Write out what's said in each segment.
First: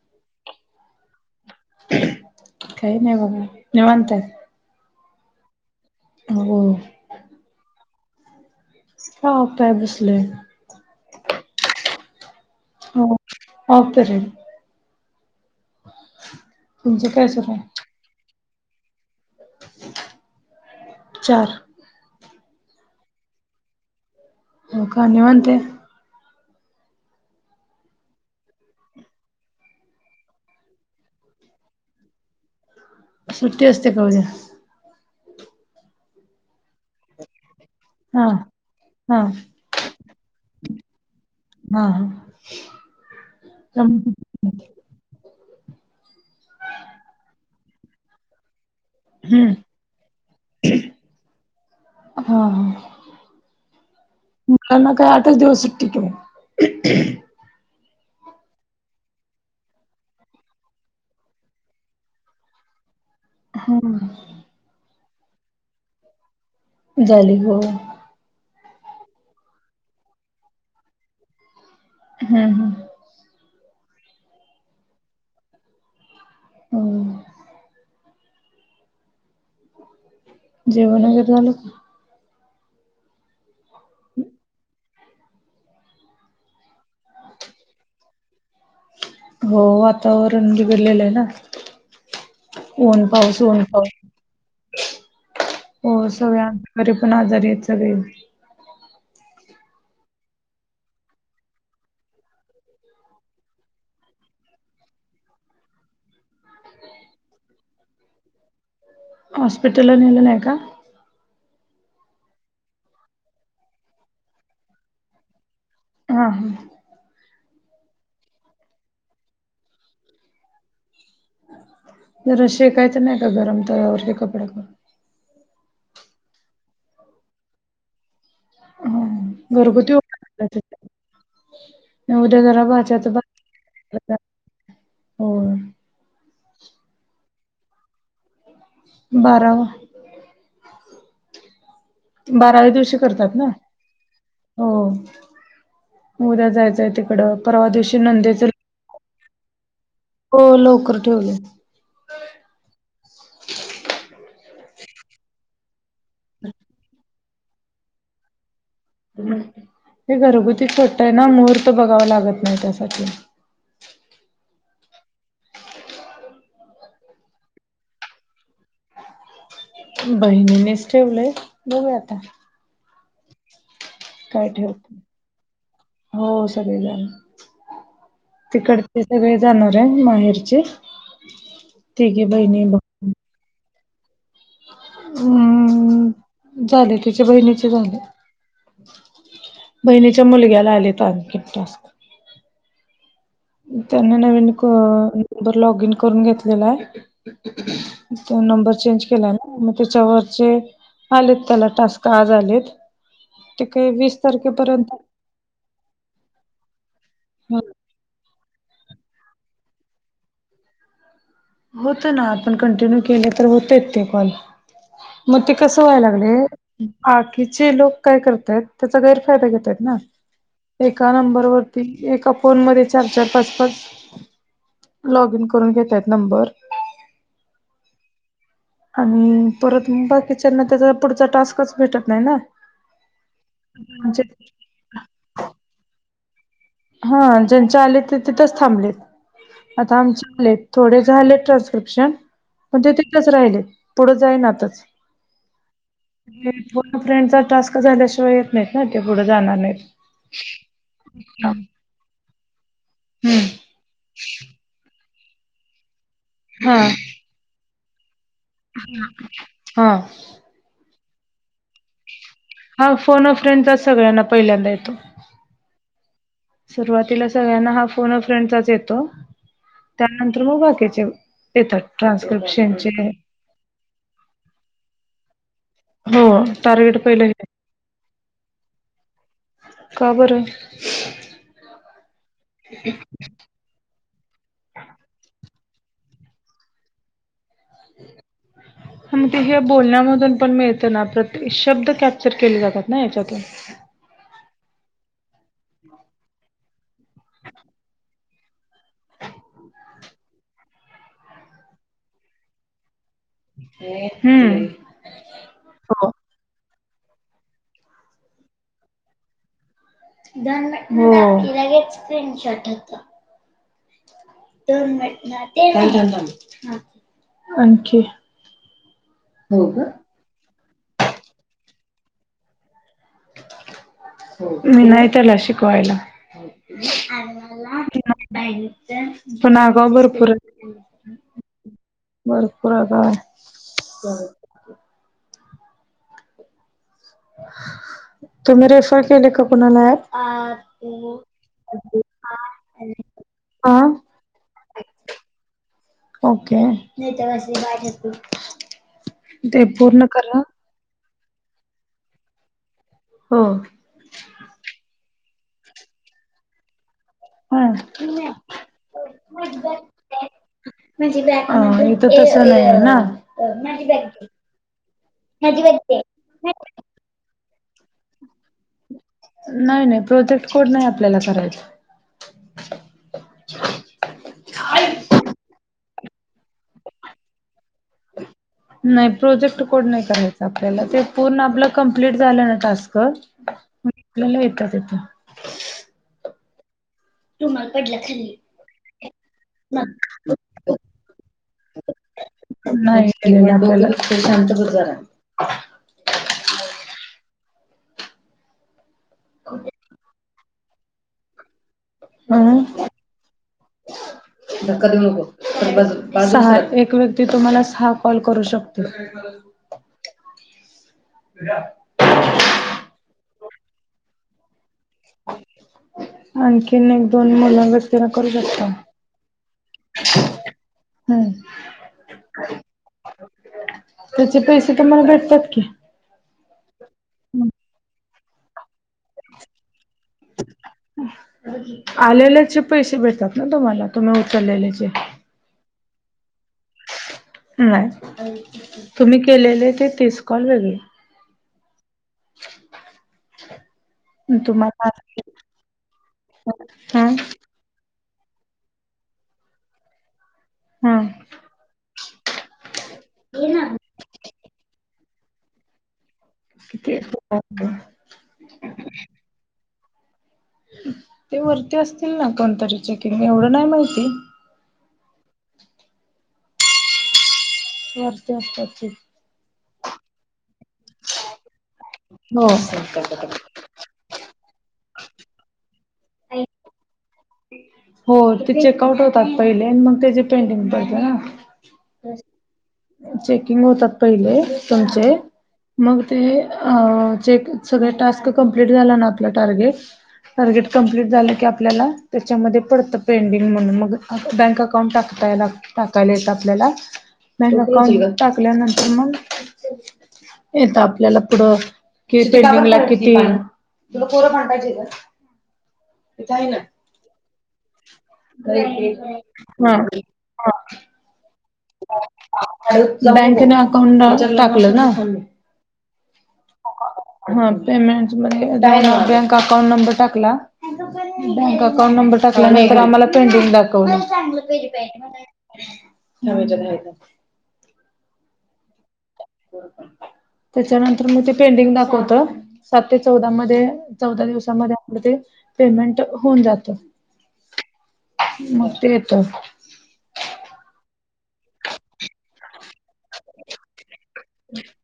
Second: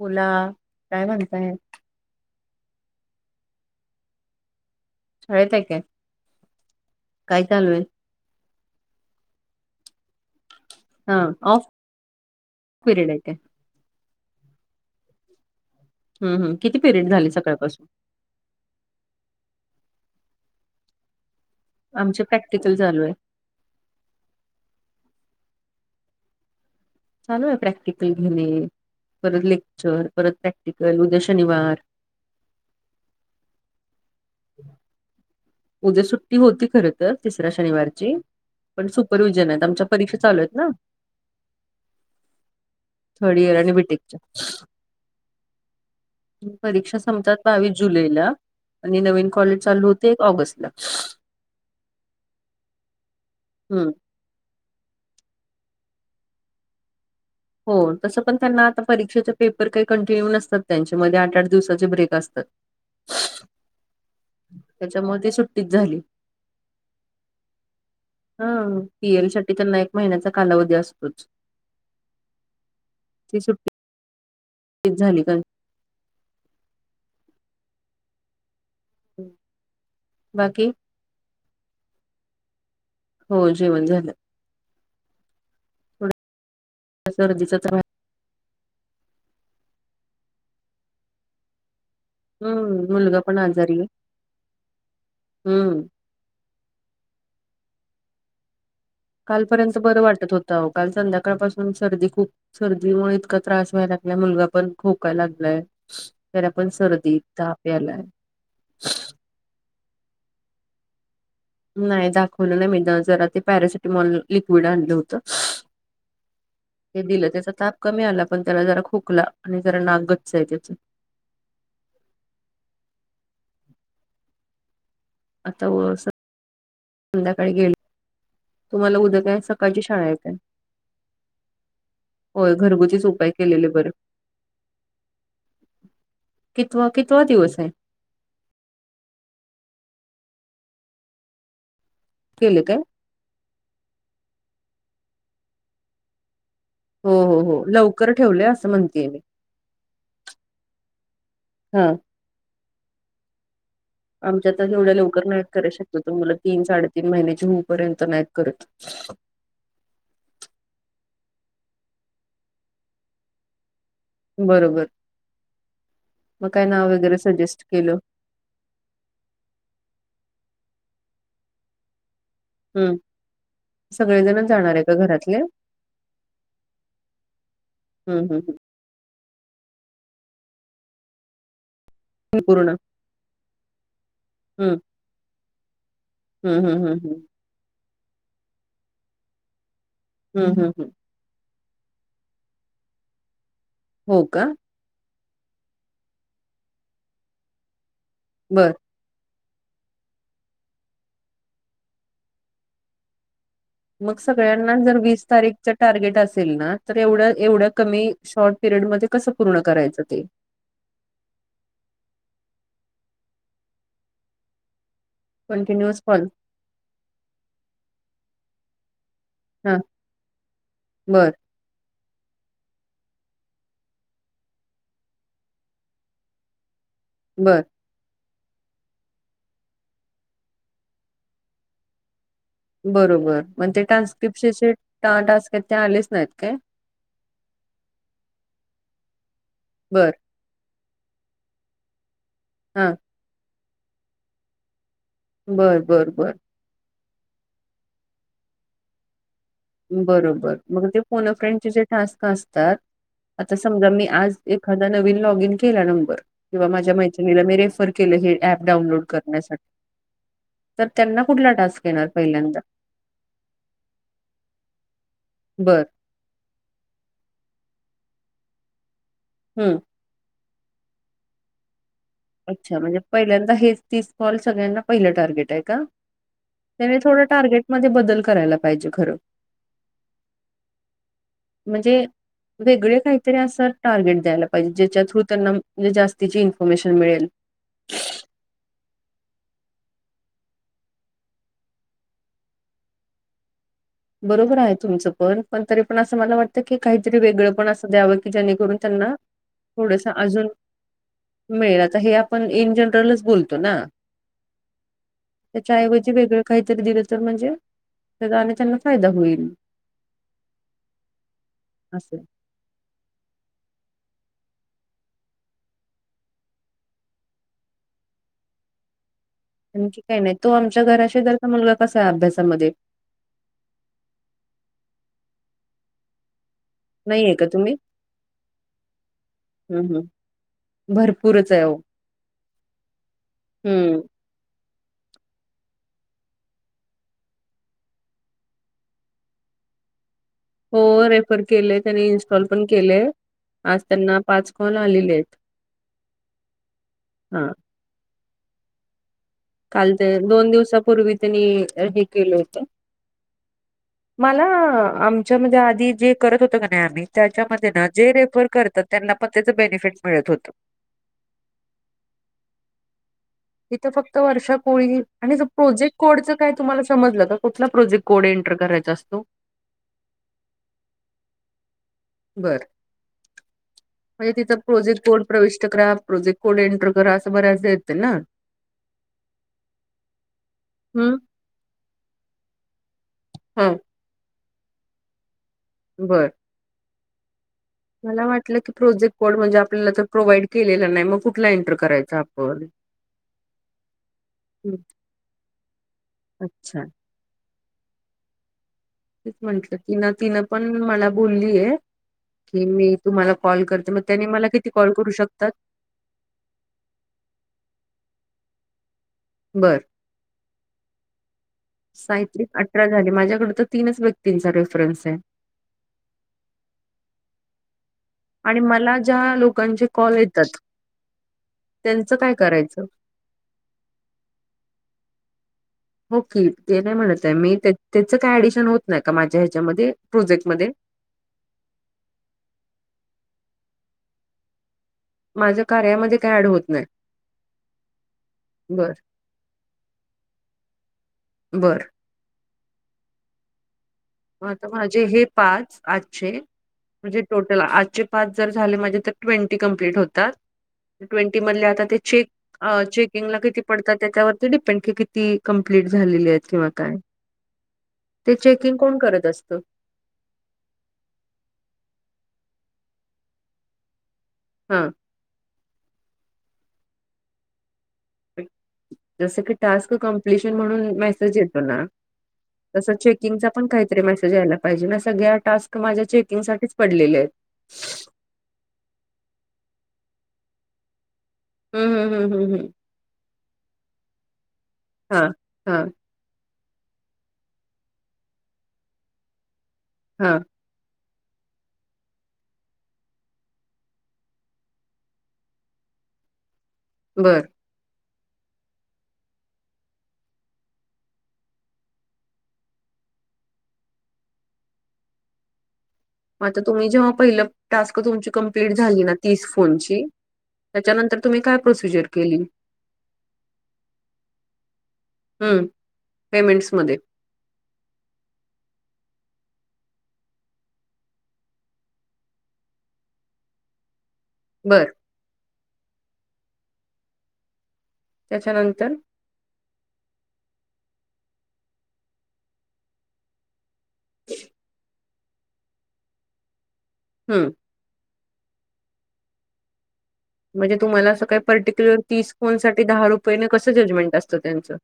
बोला काय म्हणताय काही नाही बघा निवतात शाळेत हाय काय हो काय चालू आहे ह काय बसले हा ऑफ हो पिरियड आहे काय होत र हम् हम किती तुमचं पिरियड काय झाले सुरू आहे सकाळपासून चार आमच्या प्रॅक्टिकल चालू आहे हो का निवांते चालू आहे प्रॅक्टिकल घेणे, परत लेक्चर, परत प्रॅक्टिकल, उद्या शनिवार सुट्टी असते का उद्या उद्या सुट्टी होती खर तर तिसऱ्या शनिवार ची हा पण हा सुपरविजन आहेत आमच्या परीक्षा चालू आहेत ना हा हा थर्ड इयर आणि त्यामुळे- बीटेकच्या परीक्षा संपतात बावीस जुलैला आणि नवीन कॉलेज चालू होतय हा हा हा हं. मुलांना काय आठच दिवस सुट्टी की मग हो तसं पण त्यांना आता परीक्षेचे पेपर काही कंटिन्यू नसतात त्यांच्या मध्ये आठ आठ दिवसाचे ब्रेक असतात [unintelligible] हा हा त्याच्यामुळे ते सुट्टीच झाली. झाली हो हा पी एल साठी त्यांना एक महिन्याचा कालावधी असतोच. हम्म हम्म ते सुट टीचर झाली का हम हम् जेवण वगरे झालं का? हो जेवण झालं ह थोड सर्दीचा तर हो वातावरण बिघडलेलं आहे ना हम्म ऊन मुलगा पण पाऊस ऊन आजारी आहे. पाऊस हम्म हो सगळ्या घरी पण आजारी आहेत सगळे कालपर्यंत बरं वाटत होतं काल संध्याकाळपासून सर्दी खूप सर्दीमुळे इतका त्रास व्हायला लागलाय मुलगा पण खोकायला लागलाय. तर पण सर्दीेत ताप यालाय हॉस्पिटलो नल नाहीय का नाही दाखवलं नाही, मी जरा ते पॅरासिटीमॉल लिक्विड आणलं होतं. हा हा ते दिलं त्याचा ताप कमी आला पण त्याला जरा खोकला आणि जरा नाक गच्च आहे त्याच जर शेकायचं नाही का गरम तवरती कपड्या आता [inaudible] संध्याकाळी [inaudible] गेले तुम्हाला काय हा सकाळची घरगुती शाळा ये उपाय उद्या करायचे उद्या होय जरा घरगुतीच भाच्याचं उपाय केलेले बर भात होय कितवा कितवा दिवस आहे? बारावा केले बाराव्या काय? दिवशी करतात ना, हो उद्या जायचं. हो तिकड हो हो परवा दिवशी लवकर नंदे ठेवले असं म्हणतेय मी हो लवकर ठेवले हा आमच्या आता एवढ्या लवकर नाहीत शक्यतो मुल तीन साडेतीन महिन्याची पर्यंत नाही करत. हे घरगुती खटत आहे ना मुहूर्त बघावं लागत नाही त्यासाठी बरोबर, मग काय नाव वगैरे सजेस्ट केलं बहिणीनेच ठेवलंय बघू आता हम्म सगळेजण काय जाणार आहे का ठेवते. घरातले हो सगळेजण हं हं हं ते सगळे जाणार आहे माहेरचे तिघी बहिणी पूर्ण बघ हम्म हम् हम्म हम्म हम्म झाले तिच्या बहिणीचे झाले बहिणीच्या हम्म हम्म मुलग्याला हम्म आले तर आणखीन तास त्यांना हो का नवीन नंबर लॉग इन करून घेतलेला आहे ते बर नंबर चेंज केला मग त्याच्यावरचे आलेत त्याला टास्क आज आलेत ते काही वीस मग सगळ्यांना तारखेपर्यंत जर वीस तारीख टार्गेट असेल ना तर एवढ एवढ्या कमी शॉर्ट पिरियड मध्ये कसं पूर्ण करायचं ते होत ना आपण कंटिन्यू केले तर होतेय ते कॉल मग ते कस कंटिन्युअस व्हायला कॉल लागले बाकीचे लोक काय करतय त्याचा गैरफायदा घेतय हा ना एका बर नंबरवर ती एका फोन मध्ये चार चार पाच पाच लॉग इन करून घेतय नंबर बरं आणि परत बा किचनना त्याचा पुढचा टास्कच भेटत नाही ना बरोबर मण ते म्हणजे टान्स्क्रिप्शनचे टास्क आहेत ते आलेच नाहीत काय हा ज्यांच्या आलेत तिथंच थांबलेत आता बर आमच्या आलेत थोडे झाले ट्रान्स्क्रिप्शन पण हा ते तिथच राहिले पुढे जाई नातच बर बरं बर को फ्रेंडचा टास्क झाल्याशिवाय येत नाहीत ना ते पुढे जाणार नाहीत बरोबर मग ते हम्म पोनफ्रेंडचे जे टास्क असतात आता समजा मी आज एखादा नवीन लॉग इन केला नंबर किंवा हा माझ्या मा ला मी रेफर केलं हे ऍप डाउनलोड करण्यासाठी हा तर त्यांना कुठला टास्क येणार पहिल्यांदा हा फोन ऑफ फ्रेंड्स सगळ्यांना पहिल्यांदा येतो बरं सुरुवातीला सगळ्यांना हा फोन फ्रंटचाच येतो हम्म त्यानंतर मग बाकी्याचे येतात ट्रान्सफ अच्छा म्हणजे पहिल्यांदा हेच तीस कॉल सगळ्यांना पहिलं टार्गेट आहे का हो टार्गेट पहिलं हे मध्ये बदल करायला पाहिजे खरं का बरं म्हणजे वेगळे काहीतरी अससर दयलाजे थ त्यांना जातिची इन्फर्मेशन मिळेल मग ते हे बोलण्यामधून पण मिळत ना प्रते शब्द कॅप्चर केले जातात ना याच्यातून बरोबर आहे तुमचं पण पण तरी पण असं मला वाटत की काहीतरी वेगळं पण असं द्यावं की जेणेकरून थोडसं अजून इ जनलच बत हम्म हो त्याच्याऐवजी वेगळं काहीतरी दिलं तर म्हणजे जाणे त्यांना फायदा होईल दोन मि लगेच असं स्क्रीनशॉट होतं [unintelligible] आणखी आणखी काही नाही तो आमच्या घराशी जरचा मुलगा कसा आहे अभ्यासामध्ये मी नाही त्याला शिकवायला नाहीये का तुम्ही? आला भनच [unintelligible] पण हं आगाऊ हं भरपूर भरपूरच आहे ओ. भरपूर काय [unintelligible] तुम्ही रेफर केले का कुणाला हो रेफर केले त्यानी इन्स्टॉल पण केलेय. हा आज त्यांना पाच कॉल आलेले आहेत. ओके. [inaudible] हा काय [unintelligible] काल ते दोन दिवसापूर्वी त्यांनी हे केलं होत. हो. मला आमच्या मध्ये आधी जे करत होतं का नाही आम्ही हा त्याच्यामध्ये अ ना जे रेफर करतात त्यांना पण त्याच बेनिफिट मिळत होत. [inaudible] हा हीत तस नाही आहे ना. इथं फक्त वर्षा कोळी आणि प्रोजेक्ट कोड काय तुम्हाला समजलं का कुठला प्रोजेक्ट कोड एंटर करायचा असतो. नाही नाही प्रोजेक्ट कोड नाही आपल्याला करायचा. बर. म्हणजे तिचा प्रोजेक्ट बोर्ड प्रविष्ट करा प्रोजे कोड एंटर करा असं बऱ्याच येतंय ना. नाही प्रोजेक्ट कोड नाही करायचा. आपल्याला ते हम्म. पूर्ण आपलं कमप्लीट झालं ना टास्क हम्म. आपल्याला येतात हीत. बर. रुमाल पडला. मला वाटलं की प्रोजेक्ट कोड म्हणजे आपल्याला तर प्रोव्हाइड केलेला नाही, मग कुठला एंटर करायचा. आपण. नाही. [inaudible] आपल्याला शांत बस हं, जरा. अच्छा. तेच म्हंटलं कि ना तिनं पण मला बोललीय. की मी तुम्हाला कॉल करते, मग त्याने मला किती कॉल करू शकतात? सहा. एक व्यक्ती तुम्हाला सहा कॉल करू शकते. बर. उद्या. साहित्रीक अठरा झाली माझ्याकड तर तीनच व्यक्तींचा रेफरन्स आहे. आणखीन एक, दोन मुलावर आणि मला ज्या लोकांचे कॉल येतात हम्म. त्यांचं काय करायचं? त्याचे पैसे तुम्हाला भेटतात की. हो की ते नाही म्हणत आहे मी त्याच काय ऍडिशन होत नाही का माझ्या ह्याच्यामध्ये प्रोजेक्टमध्ये? आलेल्याचे पैसे भेटतात ना तुम्हाला, तुम्ही उचललेल्या चे. माझ्या कार्यामध्ये काय ऍड होत नाही? नाही. बर तुम्ही केलेले ते तीस कॉल वेगळे. बरं. [inaudible] आता तुम्हाला माझे हे पाच आजचे हा म्हणजे टोट चला आजचे पाच जर झाले माझे, तर ट्वेंटी कंप्लीट होतात. हा ट्वेंटी मधले आता ते चेक अ चेकिंग ला किती पडतात त्यावरती डिपेंड की किती कंप्लीट झालेली आहेत. किंवा काय? किती ते चेकिंग कोण करत असत? ते वरती असतील ना कोणतरी चेकिंग एवढं नाही माहिती. हा. वरती असतात ते. जस की टास्क कम्प्लिशन म्हणून मेसेज येतो ना, हो तस चेकिंग पण काहीतरी मेसेज यायला पाहिजे ना सगळ्या टास्क माझ्या चेकिंग साठीच पडलेले आहेत. हो. ते चेक आउट होतात पहिले आणि मग त्याची पेंडिंग पडत ना. हम्म हम्म हम्म हम्म हम्म. चेकिंग होतात पहिले तुमचे हा हा मग ते सगळे टास्क कंप्लीट झाला ना आपला टार्गेट हा टार्गेट कमप्लीट झालं की आपल्याला त्याच्यामध्ये पडतं पेंडिंग म्हणून मग बँक अकाउंट टाकताय लागत टाकायला येत आपल्याला बरं बँक टाकल्यानंतर मग येत आपल्याला पुढं कि पेंटिंगला किती तुला पोरं पण पाहिजे का इथं आहे ना. मता तुम्ही जेव्हा पहिलं टास्क तुमची कंप्लीट झाली ना तीस हा फोनची त्याच्यानंतर तुम्ही काय प्रोसिजर केली? बँकेने अकाउंट टाकलं ना पेमेंट्समध्ये हा पेमेंट म्हणजे डाय बँक अकाउंट नंबर टाकला बँक अकाउंट नंबर टाकला नाहींतर आम्हाला पेंडिंग दाखवून बरं हमजलाय त्याच्यानंतर त्याच्यानंतर मग ते पेंटिंग दाखवत सात ते चौदा मध्ये चौदा दिवसामध्ये आप ते पेमेंट होऊन जात हम्म मत येतो म्हणजे तुम्हाला असं काही पर्टिक्युलर तीस कोन साठी दहा रुपयेने कसं जजमेंट असतं त्यांचं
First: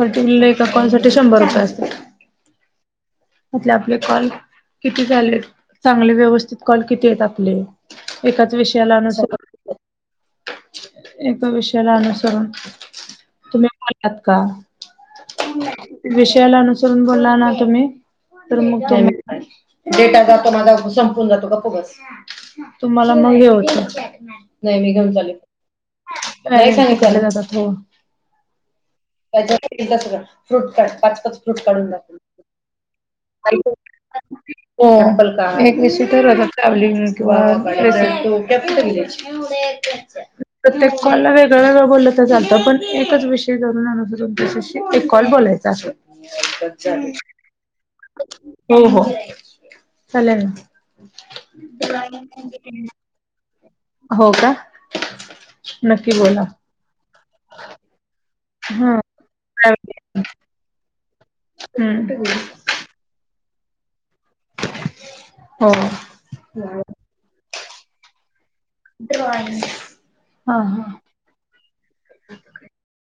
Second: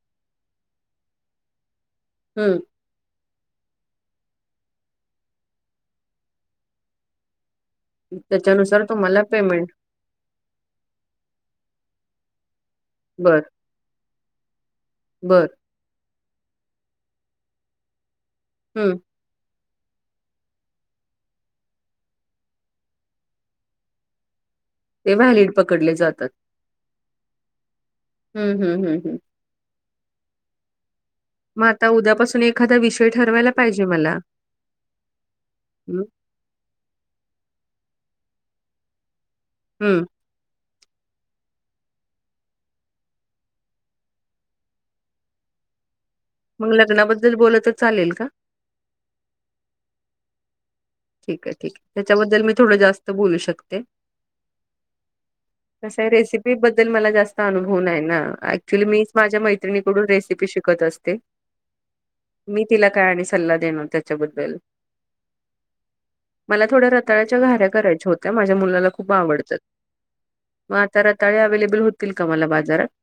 पट ए पा साठी शंभर रुपये असतात हम्म मतले आपले कॉल किती झाले आहेत चांगले व्यवस्थित कॉल किती आहेत आपले एकाच त्याच्यानुसार विषयाला तुम्हाला अनुसार पेमेंट एका विषयाला अनुसरून बरं, तुम्ही बोलतात का बरं विषयाला अनुसरून बोलला ना तुम्ही तर हं डेटा जातो माझा संपून जातो ग खू बस तुम्हाला मग ये होतं ते व्हॅलिड पकडले जातात का काय नाही कले जात त हम् हम् हम्म हम त्या सगळं फ्रूट का मग आता उद्यापासून एखादा विषय ठरवायला पाहिजे मला हो ब एक हं, दिसी तर ट्रॅव्हलिंग किंवा ह देच हं. प्रत्येककाला वेगळं वेगळं बोललं तर लतं पण एकच विषय जरून आण तुमच्या शष्य एक कॉल बोलायच अस मग लग्नाबद्दल बोललं तर चालेल का? हो हो चाला ठीक आहे ठीक आहे त्याच्याबद्दल मी थोडं जास्त बोलू शकते हो का कस आहे नक्की बोला रेसिपी बद्दल मला जास्त अनुभव नाही ना. ऍक्च्युली हा मीच माझ्या मैत्रिणीकडून रेसिपी शिकत असते हम् मी तिला काय आणि सल्ला देणार त्याच्याबद्दल हो मला थोड्या रताळ्याच्या गऱ्या करायच्या होत्या माझ्या मुलाला खूप आवडतात हा मग हा आता र तााळे अव्लेबल होतील का मला बाजारात